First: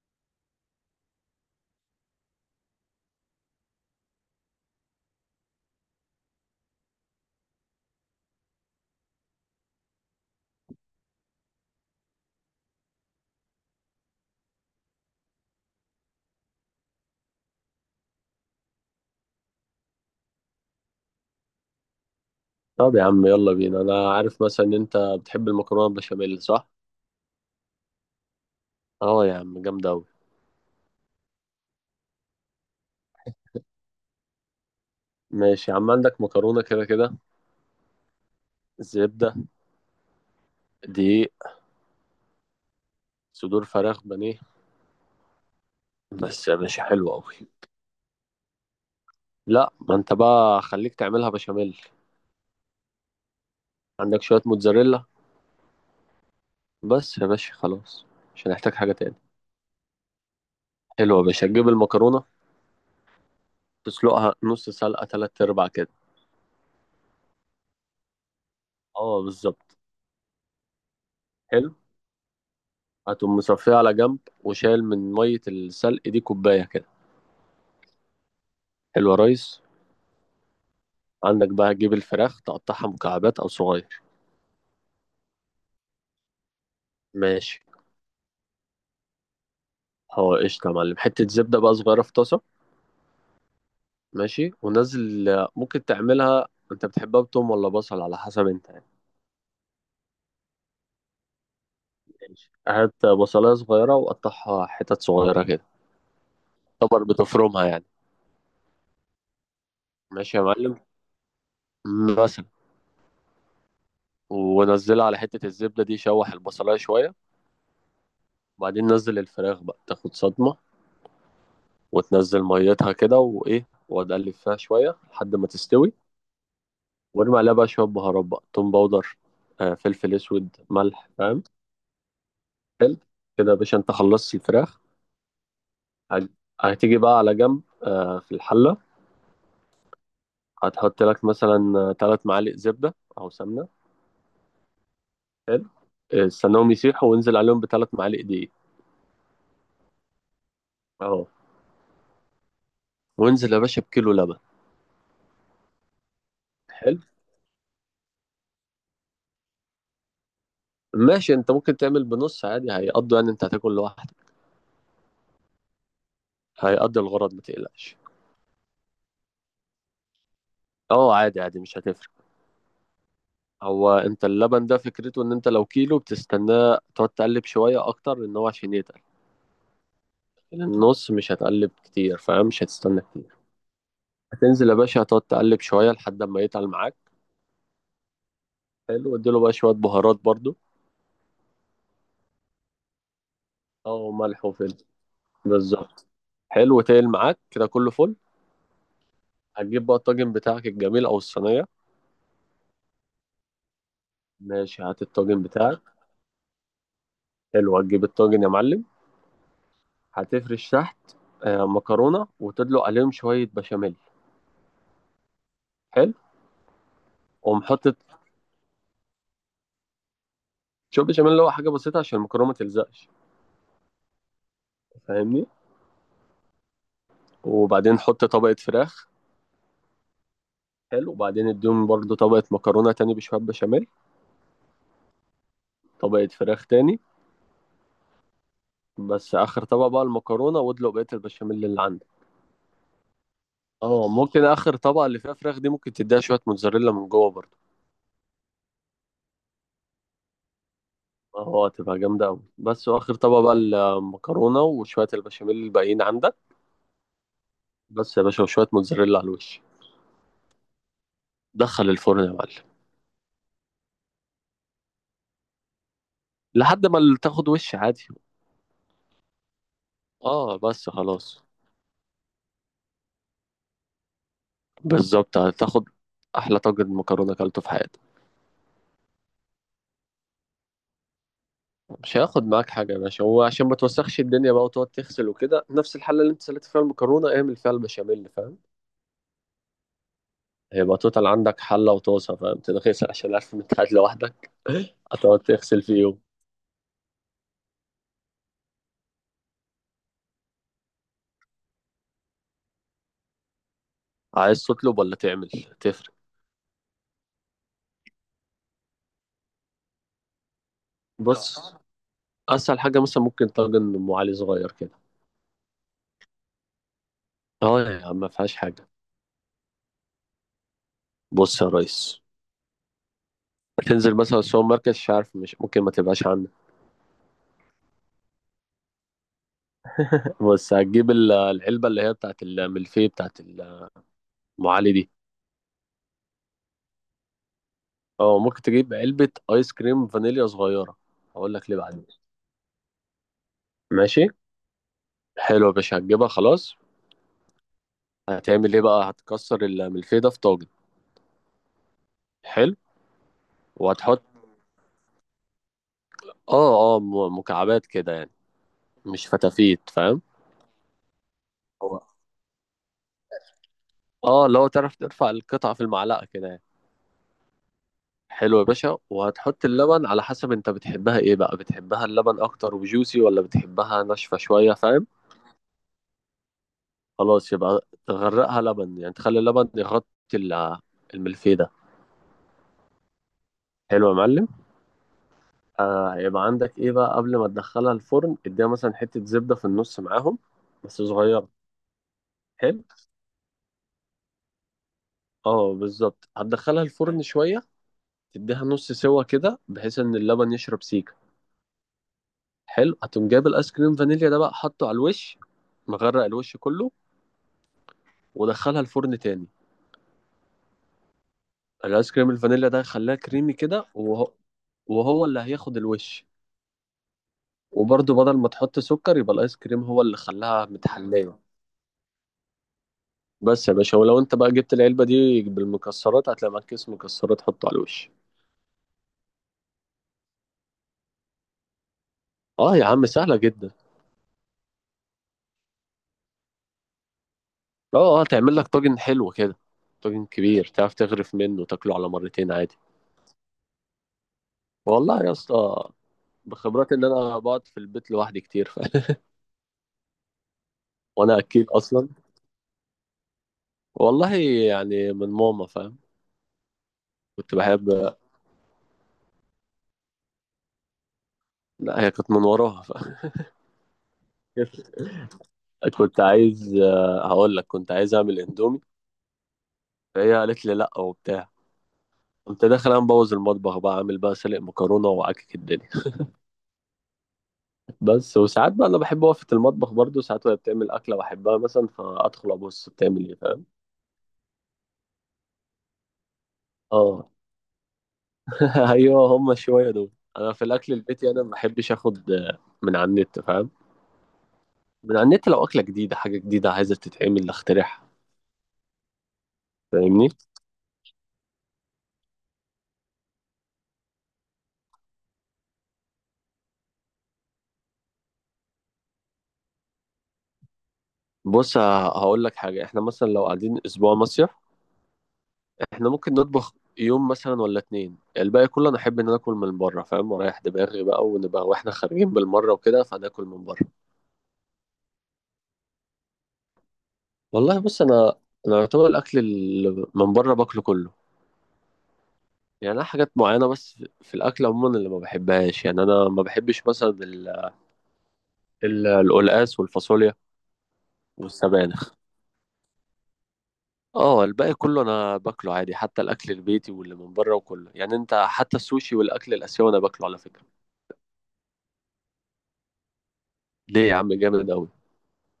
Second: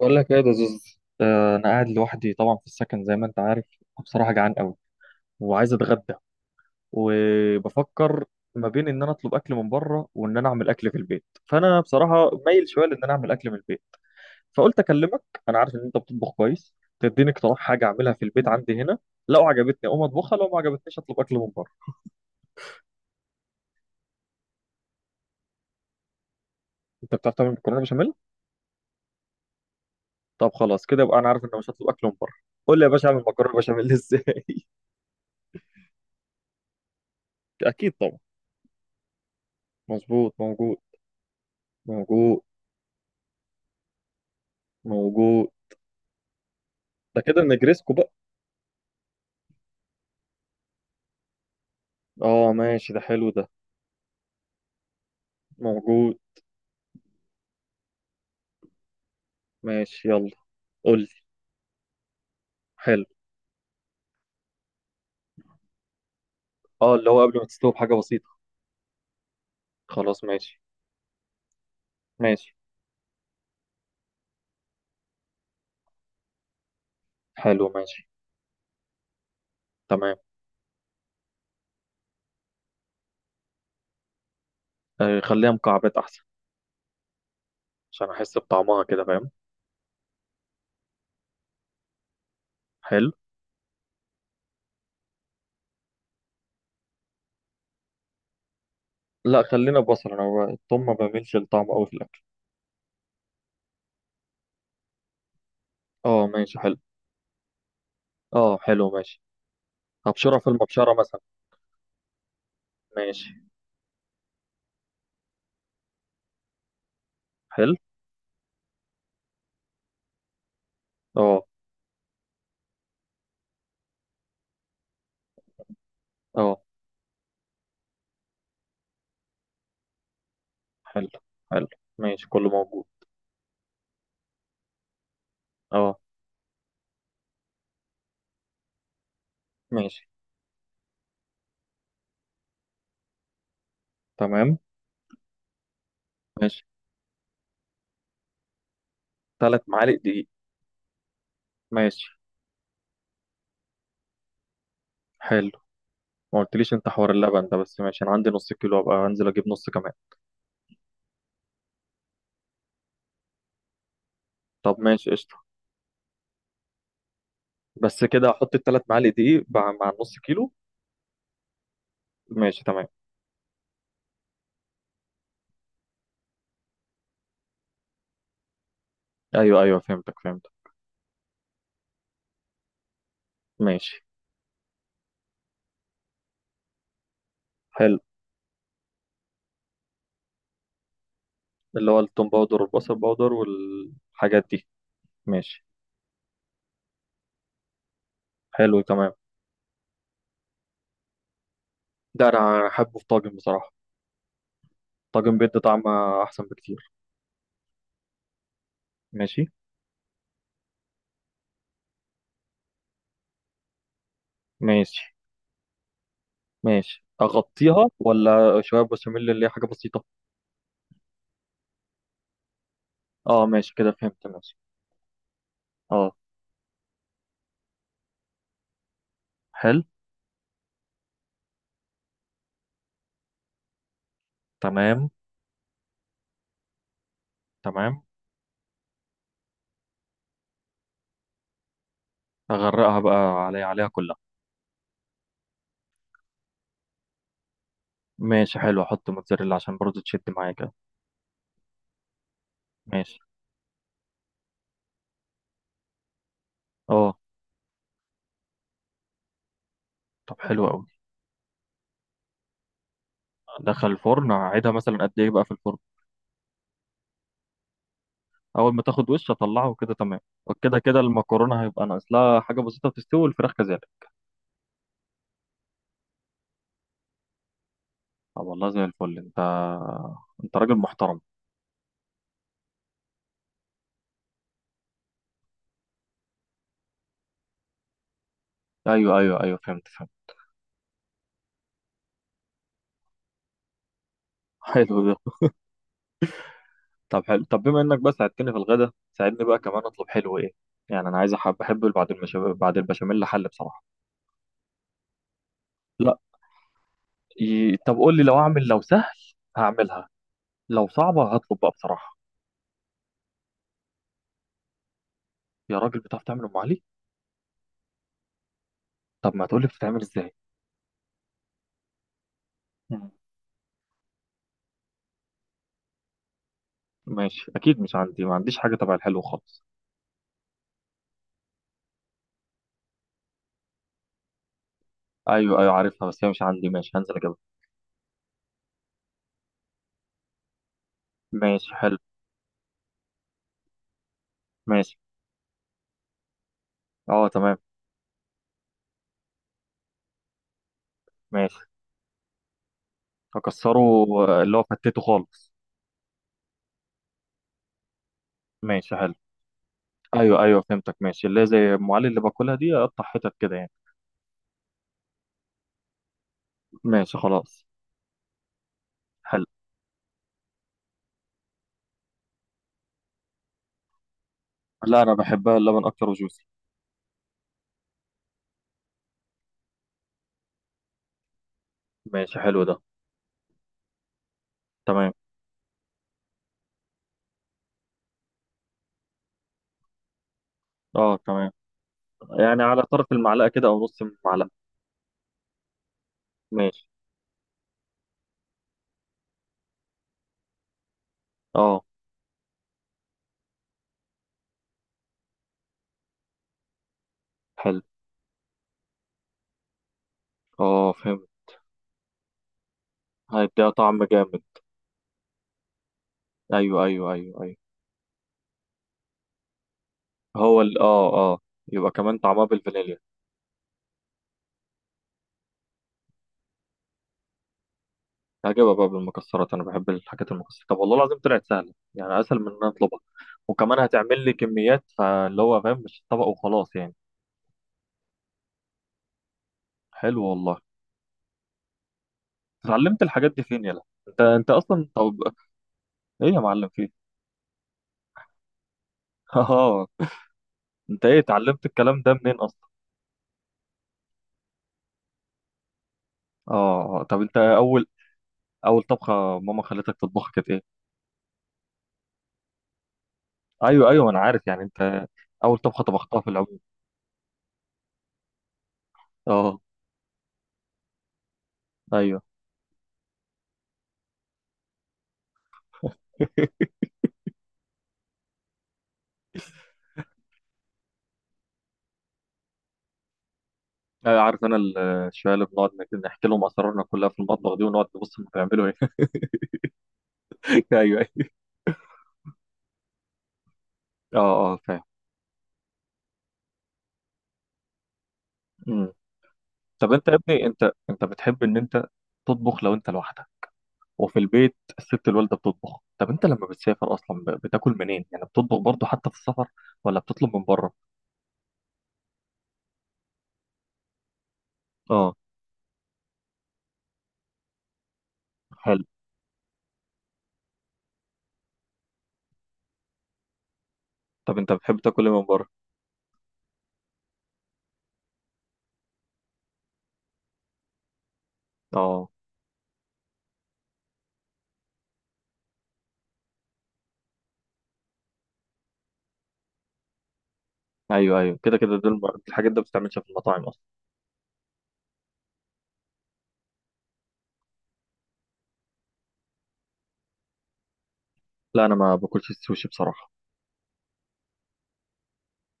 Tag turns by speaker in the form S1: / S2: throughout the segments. S1: بقول لك ايه يا زوز، انا قاعد لوحدي طبعا في السكن زي ما انت عارف. بصراحه جعان قوي وعايز اتغدى، وبفكر ما بين ان انا اطلب اكل من بره وان انا اعمل اكل في البيت، فانا بصراحه مايل شويه لان انا اعمل اكل من البيت. فقلت اكلمك. انا عارف ان انت بتطبخ كويس، تديني اقتراح حاجه اعملها في البيت عندي هنا، لو عجبتني اقوم اطبخها لو ما عجبتنيش اطلب اكل من بره.
S2: طب يا عم، يلا بينا. انا عارف مثلا ان انت بتحب المكرونه البشاميل، صح؟
S1: انت بتعرف تعمل مكرونه بشاميل؟
S2: اه يا عم، جامده اوي.
S1: طب خلاص كده يبقى انا عارف ان أنا مش هطلب اكل من بره. قول لي يا باشا اعمل مكرونه بشاميل ازاي؟
S2: ماشي يا عم. عندك مكرونه كده كده؟
S1: اكيد طبعا.
S2: زبده؟
S1: مظبوط، موجود.
S2: دقيق؟
S1: موجود.
S2: صدور فراخ بانيه؟
S1: موجود.
S2: بس يا باشا، حلوه
S1: ده
S2: اوي.
S1: كده نجريسكو بقى.
S2: لا، ما انت بقى خليك تعملها بشاميل.
S1: اه، ماشي، ده حلو ده.
S2: عندك شويه موتزاريلا؟
S1: موجود.
S2: بس يا باشا خلاص. مش هنحتاج حاجه تاني.
S1: ماشي يلا. قول لي.
S2: حلوه يا باشا، تجيب المكرونه.
S1: حلو.
S2: تسلقها نص سلقه، تلات ارباع كده.
S1: اه، اللي هو قبل ما تستوي بحاجة بسيطة.
S2: اه، بالظبط.
S1: خلاص ماشي.
S2: حلو.
S1: ماشي.
S2: هتقوم مصفيه على جنب وشايل من ميه السلق دي كوبايه كده.
S1: حلو ماشي.
S2: حلو يا ريس.
S1: تمام.
S2: عندك بقى تجيب الفراخ، تقطعها مكعبات او صغير.
S1: آه، خليها مكعبات أحسن.
S2: ماشي.
S1: عشان أحس بطعمها كده، فاهم؟
S2: هو قشطة يا معلم. حتة زبدة بقى صغيرة في طاسة.
S1: حلو.
S2: ماشي ونزل. ممكن تعملها، انت بتحبها بتوم ولا بصل؟ على حسب انت يعني.
S1: لا خلينا بصل، أنا التوم ما بعملش الطعم أوي في الأكل.
S2: ماشي. هات بصلاية صغيرة وقطعها حتت صغيرة كده.
S1: اه ماشي حلو.
S2: طبعا بتفرمها يعني.
S1: اه حلو ماشي.
S2: ماشي
S1: أبشرها
S2: يا
S1: في
S2: معلم.
S1: المبشرة مثلا.
S2: مثلا.
S1: ماشي.
S2: ونزلها على حتة الزبدة دي، شوح البصلاية شوية.
S1: حلو.
S2: وبعدين نزل الفراخ بقى تاخد صدمة.
S1: اه.
S2: وتنزل ميتها كده، وإيه، وتقلب فيها شوية لحد ما تستوي.
S1: اه.
S2: وارمي عليها بقى شوية بهارات، بقى توم باودر، فلفل اسود، ملح،
S1: حلو.
S2: فاهم؟
S1: حلو. ماشي، كله موجود.
S2: حلو. كده يا باشا، انت خلصت الفراخ.
S1: اه.
S2: هت- هتيجي بقى على جنب، في الحلة.
S1: ماشي.
S2: هتحط لك مثلا ثلاث معالق زبدة أو سمنة.
S1: تمام.
S2: حلو.
S1: ماشي.
S2: استناهم يسيحوا وانزل عليهم بثلاث معالق دقيق.
S1: 3 معالق دقيق.
S2: اهو.
S1: ماشي.
S2: وانزل يا باشا بكيلو لبن.
S1: حلو. ما قلتليش انت
S2: حلو.
S1: حوار اللبن ده، بس ماشي، انا عندي نص كيلو، ابقى انزل اجيب نص كمان.
S2: ماشي. انت ممكن تعمل بنص عادي، هيقضوا، يعني انت هتاكل لوحدك.
S1: طب ماشي قشطه.
S2: هيقضي الغرض، ما تقلقش.
S1: بس كده احط ال3 معالق دقيق مع النص كيلو؟
S2: اه، عادي عادي، مش هتفرق.
S1: ماشي تمام.
S2: هو انت اللبن ده، فكرته ان انت لو كيلو بتستناه تقعد تقلب شوية اكتر، ان هو عشان يتقل.
S1: ايوه ايوه، فهمتك فهمتك.
S2: لكن النص مش هتقلب كتير، فاهم؟ مش هتستنى كتير.
S1: ماشي.
S2: هتنزل يا باشا، هتقعد تقلب شوية لحد ما يتقل معاك.
S1: حلو،
S2: حلو. واديله بقى شوية بهارات برضو.
S1: اللي هو التوم باودر والبصل باودر
S2: اه، ملح
S1: والحاجات دي.
S2: وفلفل.
S1: ماشي.
S2: بالظبط. حلو، تقل معاك كده، كله فل.
S1: حلو تمام.
S2: هتجيب بقى الطاجن بتاعك الجميل او الصينية.
S1: ده انا احبه في طاجن بصراحه.
S2: ماشي، هات
S1: طاجن
S2: الطاجن
S1: بيدي
S2: بتاعك.
S1: طعم، احسن بكتير.
S2: حلو. هتجيب الطاجن يا معلم.
S1: ماشي.
S2: هتفرش تحت، مكرونة وتدلق عليهم شوية بشاميل.
S1: ماشي.
S2: حلو.
S1: ماشي،
S2: ومحط.
S1: اغطيها ولا شويه بشاميل اللي هي حاجه بسيطه؟
S2: شوف، بشاميل اللي هو حاجة بسيطة عشان المكرونة ما تلزقش.
S1: اه ماشي، كده فهمت، ماشي.
S2: فاهمني؟
S1: اه.
S2: وبعدين حط طبقة فراخ.
S1: حلو.
S2: حلو. وبعدين اديهم برضو طبقة مكرونة تاني بشوية بشاميل.
S1: تمام.
S2: طبقة فراخ تاني.
S1: تمام.
S2: بس آخر طبقة بقى المكرونة، وادلق بقية البشاميل اللي عندك.
S1: اغرقها بقى، علي عليها
S2: اه،
S1: كلها.
S2: ممكن آخر طبقة اللي فيها فراخ دي، ممكن تديها شوية موتزاريلا من جوه برضو.
S1: ماشي حلو، احط موتزاريلا عشان برضه تشد معايا كده.
S2: اه، تبقى جامدة أوي. بس وآخر
S1: ماشي.
S2: طبقة بقى المكرونة وشوية البشاميل الباقيين عندك.
S1: اه.
S2: بس يا باشا، وشوية موتزاريلا على الوش.
S1: طب حلو قوي.
S2: دخل الفرن يا معلم.
S1: دخل الفرن، اقعدها مثلا قد ايه بقى في الفرن؟
S2: لحد ما تاخد وش عادي.
S1: اول ما تاخد وش اطلعه وكده تمام.
S2: اه،
S1: وكده
S2: بس
S1: كده
S2: خلاص.
S1: المكرونه هيبقى ناقص لها حاجه بسيطه تستوي، والفراخ كذلك.
S2: بالظبط، هتاخد احلى طاجن مكرونه اكلته في حياتك.
S1: طب والله زي الفل انت. انت راجل محترم.
S2: مش هياخد معاك حاجه يا باشا. هو عشان ما توسخش الدنيا بقى وتقعد تغسل وكده، نفس الحله اللي انت سلقت فيها المكرونه اعمل فيها البشاميل، فاهم؟
S1: ايوه ايوه ايوه، فهمت فهمت.
S2: هيبقى توتال عندك حله وطاسه، فاهم، تتغسل، عشان عارف ان انت قاعد لوحدك.
S1: حلو ده.
S2: هتقعد تغسل فيهم.
S1: طب حلو، طب بما انك بقى ساعدتني في الغدا، ساعدني بقى كمان اطلب حلو ايه. يعني انا عايز بحب بعد البشاميل حل بصراحه.
S2: عايز تطلب ولا تعمل؟ تفرق؟
S1: لا. طب قول لي، لو اعمل لو سهل هعملها، لو صعبه هطلب بقى
S2: بص.
S1: بصراحه.
S2: اسهل حاجه مثلا، ممكن طاجن ام علي صغير كده.
S1: يا راجل بتعرف تعمل ام علي؟
S2: اه يا عم، ما فيهاش حاجه.
S1: طب ما تقول لي بتتعمل ازاي.
S2: بص يا ريس.
S1: مم.
S2: هتنزل مثلا السوبر ماركت، مش عارف، مش ممكن ما تبقاش عندك.
S1: ماشي اكيد، مش عندي، ما عنديش حاجه تبع الحلو خالص.
S2: بص، هتجيب العلبه اللي هي بتاعت الملفيه بتاعت ام علي دي.
S1: ايوه ايوه عارفها، بس هي مش عندي، ماشي هنزل اجيبها.
S2: اه، ممكن تجيب علبة ايس كريم فانيليا صغيرة. هقول لك
S1: ماشي
S2: ليه
S1: حلو.
S2: بعدين. ماشي.
S1: ماشي.
S2: حلو يا باشا، هتجيبها خلاص.
S1: اه تمام.
S2: هتعمل ايه بقى؟ هتكسر الملفيه ده في طاجن.
S1: ماشي.
S2: حلو.
S1: اكسره.
S2: وهتحط
S1: اللي هو فتته خالص.
S2: اه، اه، مكعبات كده يعني.
S1: ماشي حلو.
S2: مش فتافيت، فاهم؟
S1: ايوه ايوه فهمتك، ماشي، اللي هي زي ام
S2: هو
S1: علي اللي باكلها دي، اقطع حتت كده يعني.
S2: اه، لو تعرف ترفع القطعة في المعلقة كده يعني.
S1: ماشي خلاص.
S2: حلو يا باشا.
S1: حلو.
S2: وهتحط اللبن على حسب، انت بتحبها ايه بقى؟ بتحبها اللبن اكتر وجوسي، ولا بتحبها ناشفة شوية،
S1: لا،
S2: فاهم؟
S1: انا بحبها اللبن اكتر وجوسي.
S2: خلاص يبقى تغرقها لبن، يعني تخلي اللبن يغطي ال- الملفيه ده.
S1: ماشي حلو ده.
S2: حلو يا معلم.
S1: تمام.
S2: هيبقى عندك ايه بقى قبل ما تدخلها الفرن؟ اديها مثلا حتة زبدة في النص معاهم، بس
S1: اه
S2: صغيرة.
S1: تمام. يعني على
S2: حلو.
S1: طرف المعلقة كده أو نص المعلقة.
S2: اه، بالظبط. هتدخلها
S1: ماشي.
S2: الفرن شوية. تديها نص سوا كده بحيث ان اللبن يشرب سيكة.
S1: اه.
S2: حلو. هتقوم جايب الايس كريم فانيليا ده بقى حاطه على الوش، مغرق الوش كله.
S1: حلو.
S2: ودخلها الفرن تاني.
S1: اه فهمت.
S2: الايس كريم الفانيليا ده خلاه كريمي
S1: هيديها
S2: كده،
S1: طعم
S2: وهو
S1: جامد.
S2: وهو اللي هياخد الوش.
S1: أيوه أيوه أيوه أيوه.
S2: وبرضه بدل ما تحط سكر، يبقى الايس كريم هو اللي
S1: هو
S2: خلاها
S1: ال اه اه
S2: متحلاية.
S1: يبقى كمان طعمها بالفانيليا.
S2: بس يا باشا، ولو انت بقى جبت العلبة دي بالمكسرات، هتلاقي معاك كيس مكسرات، حطه على الوش.
S1: هجيبها بقى بالمكسرات، أنا بحب الحاجات المكسرة. طب والله العظيم طلعت سهلة، يعني أسهل من إن أنا
S2: اه يا
S1: أطلبها.
S2: عم، سهلة جدا.
S1: وكمان هتعمل لي كميات، فاللي هو فاهم، مش طبق وخلاص يعني.
S2: اه، اه، تعمل لك طاجن حلو كده.
S1: حلو
S2: طاجن
S1: والله.
S2: كبير، تعرف تغرف منه وتاكله على مرتين عادي.
S1: اتعلمت الحاجات دي فين يلا؟ انت اصلا طب.
S2: والله يا اسطى،
S1: ايه يا معلم
S2: بخبرات ان
S1: فيه؟
S2: انا بقعد في البيت لوحدي كتير،
S1: اه. انت ايه
S2: وانا
S1: اتعلمت
S2: اكيل
S1: الكلام
S2: اصلا.
S1: ده منين اصلا؟
S2: والله. يعني من ماما، فاهم.
S1: اه، آه. طب انت
S2: كنت
S1: اول.
S2: بحب.
S1: اول طبخه ماما خلتك تطبخها كانت ايه؟
S2: لا، هي كانت من وراها
S1: ايوه ايوه انا عارف، يعني انت. اول طبخه طبختها
S2: كنت
S1: في العموم.
S2: عايز آه، هقول لك كنت عايز اعمل اندومي.
S1: اه.
S2: فهي قالت لي لا وبتاع.
S1: ايوه.
S2: قمت داخل انا مبوظ المطبخ بقى، عامل بقى سلق مكرونه وعكك الدنيا. بس وساعات بقى، انا بحب اقف في المطبخ برضو ساعات وهي بتعمل اكله بحبها مثلا، فادخل ابص بتعمل ايه، فاهم؟
S1: أيوة، عارف انا الشوية اللي بنقعد نحكي لهم اسرارنا كلها في
S2: اه.
S1: المطبخ دي، ونقعد نبص هم بيعملوا ايه.
S2: ايوه، هم شويه دول. انا في الاكل
S1: ايوه ايوه.
S2: البيتي، انا ما بحبش اخد من على النت، فاهم.
S1: اه اه فاهم.
S2: من على النت، لو اكله جديده، حاجه جديده عايزه تتعمل، اخترعها.
S1: مم. طب انت يا
S2: فاهمني.
S1: ابني، انت بتحب ان انت تطبخ لو انت لوحدك وفي البيت الست الوالده بتطبخ؟ طب انت لما بتسافر اصلا بتاكل منين، يعني بتطبخ برضو حتى في السفر ولا بتطلب من بره؟
S2: بص، هقول لك حاجه. احنا مثلا لو قاعدين اسبوع مصيف،
S1: اه.
S2: احنا ممكن نطبخ يوم مثلا ولا اتنين، الباقي
S1: حلو.
S2: كله انا احب ان انا اكل من بره، فاهم، ورايح دماغي بقى، ونبقى واحنا خارجين بالمره وكده، فناكل من بره.
S1: طب انت بتحب تاكل ايه من بره؟
S2: والله، بص، انا يعتبر الاكل اللي من بره باكله كله.
S1: اه.
S2: يعني انا حاجات معينه بس، في الاكل عموما اللي ما بحبهاش، يعني انا ما بحبش مثلا القلقاس والفاصوليا
S1: ايوه ايوه كده كده دول.
S2: والسبانخ.
S1: الحاجات ده ما بتتعملش في المطاعم اصلا.
S2: اه، الباقي كله انا باكله عادي، حتى الاكل البيتي واللي من بره وكله، يعني انت حتى السوشي والاكل الاسيوي انا باكله على فكره.
S1: لا انا ما باكلش السوشي بصراحه.
S2: ليه يا عم؟ جامد قوي.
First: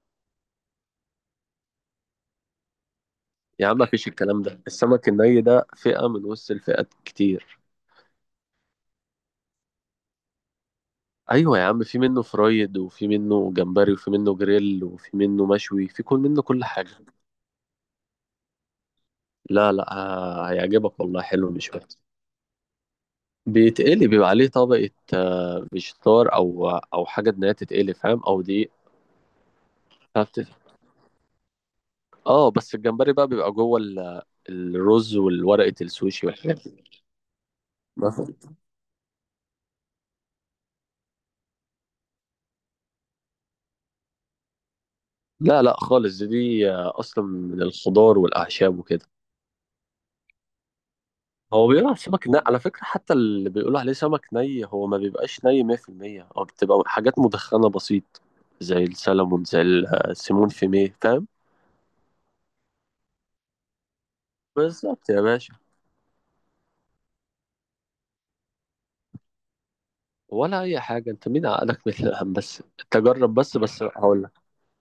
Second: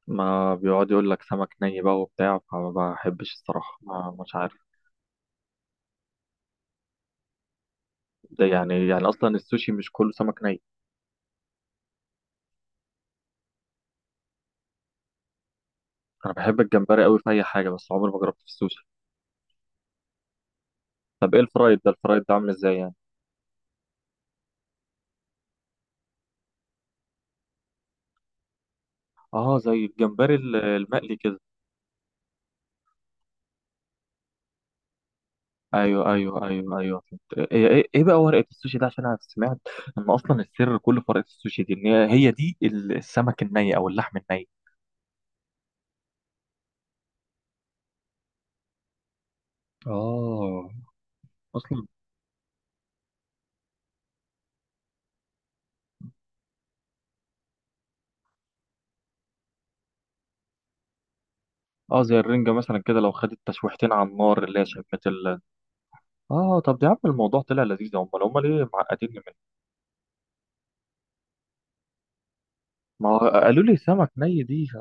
S1: ما بيقعد يقول لك سمك ني بقى وبتاع، فما بحبش
S2: يا
S1: الصراحه،
S2: عم مفيش
S1: ما مش
S2: الكلام
S1: عارف.
S2: ده، السمك الني ده فئه من وسط الفئات كتير.
S1: ده يعني اصلا السوشي مش كله سمك ني.
S2: ايوه يا عم، في منه فرايد، وفي منه جمبري، وفي منه جريل، وفي منه مشوي، في كل
S1: انا
S2: منه،
S1: بحب
S2: كل حاجه.
S1: الجمبري قوي في اي حاجه، بس عمري ما جربت في السوشي.
S2: لا لا، هيعجبك والله،
S1: طب ايه
S2: حلو مش
S1: الفرايد ده،
S2: وحش.
S1: الفرايد ده عامل ازاي يعني؟
S2: بيتقلي، بيبقى عليه طبقة فيجيتار، أو حاجة إنها تتقلي، فاهم، أو دي.
S1: اه زي الجمبري
S2: فبت-
S1: المقلي كده.
S2: اه، بس الجمبري بقى بيبقى جوه الرز والورقة
S1: ايوه
S2: السوشي
S1: ايوه
S2: والحاجات
S1: ايوه
S2: دي.
S1: ايوه فهمت. ايه ايه إيه بقى
S2: مثلا.
S1: ورقه السوشي ده؟ عشان انا سمعت ان اصلا السر كله في ورقه السوشي دي، ان هي دي السمك الني او اللحم الني.
S2: لا لا خالص، دي أصلا من الخضار والأعشاب وكده.
S1: اه
S2: هو
S1: اصلا.
S2: بيقولوا على السمك ني، على فكرة، حتى اللي بيقولوا عليه سمك ني هو ما بيبقاش ني 100%، هو بتبقى حاجات مدخنة بسيط. زي السلمون، زي السيمون فيميه، فاهم.
S1: اه زي الرنجة مثلا، كده لو خدت تشويحتين على النار، اللي هي شمت
S2: بالظبط يا
S1: ال.
S2: باشا.
S1: اه طب يا عم الموضوع طلع لذيذ، هم ليه معقدين منه؟
S2: ولا اي حاجه انت، مين عقلك مثل الهم؟ بس انت
S1: ما هو
S2: جرب، بس
S1: قالوا لي
S2: بس
S1: سمك
S2: هقول لك.
S1: ني دي.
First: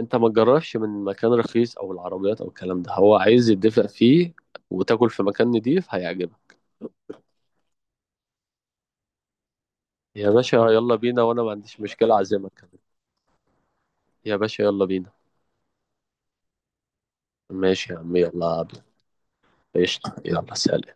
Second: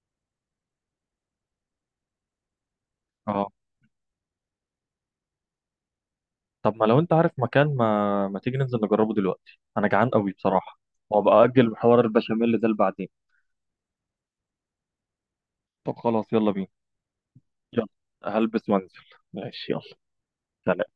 S2: انت ما تجربش من مكان رخيص او العربيات او الكلام ده، هو
S1: اه
S2: عايز يدفق فيه. وتاكل في مكان نضيف، هيعجبك.
S1: طب ما لو انت عارف مكان، ما ما تيجي ننزل نجربه دلوقتي، انا جعان
S2: يا
S1: قوي
S2: باشا
S1: بصراحة.
S2: يلا بينا، وانا
S1: وابقى
S2: ما
S1: اجل
S2: عنديش
S1: حوار
S2: مشكله اعزمك
S1: البشاميل ده
S2: كمان.
S1: لبعدين.
S2: يا باشا يلا بينا.
S1: طب خلاص يلا بينا. يلا.
S2: ماشي يا عم، يلا
S1: هلبس
S2: قبل.
S1: وانزل. ماشي يلا.
S2: قشطه، يلا
S1: سلام.
S2: سلام.